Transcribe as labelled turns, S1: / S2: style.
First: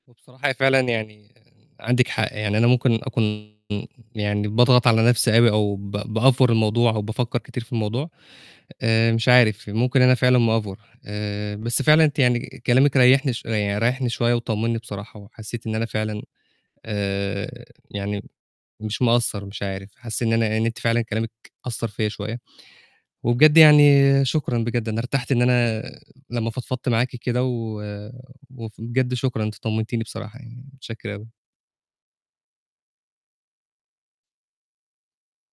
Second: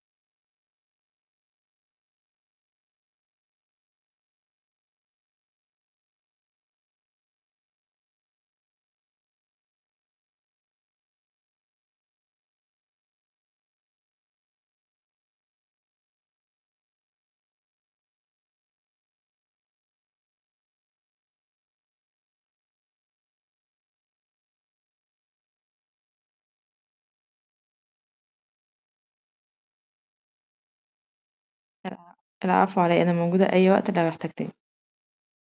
S1: وبصراحة هي فعلًا يعني عندِك حق، يعني أنا ممكن أكون يعني باضغط على نفسي أوي أو ب بأفور الموضوع أو بافكّر كتير في الموضوع، آآ مش عارف، ممكن أنا فعلًا مأفور آآ، بس فعلًا أنتِ يعني كلامِك ريّحني شوية يعن ريّحني شوية وطمنّي بصراحة، وحسيت إن أنا فعلًا، آآ، يعني مش مقصّر، مش عارف، حاسس إن أنا أ إن أنتِ فعلًا كلامك أثّر فيَّ شوية، وبجد يعني شكرًا بجد، أنا ارتحت إن أنا لمّا فضفضت معاكِ كده، و وف وبجد شكرًا، أنتِ طمنتيني بصراحة يعني، متشكر أوي.
S2: الع العفو على إيه أنا موجودة أي وقت لو احتجتني.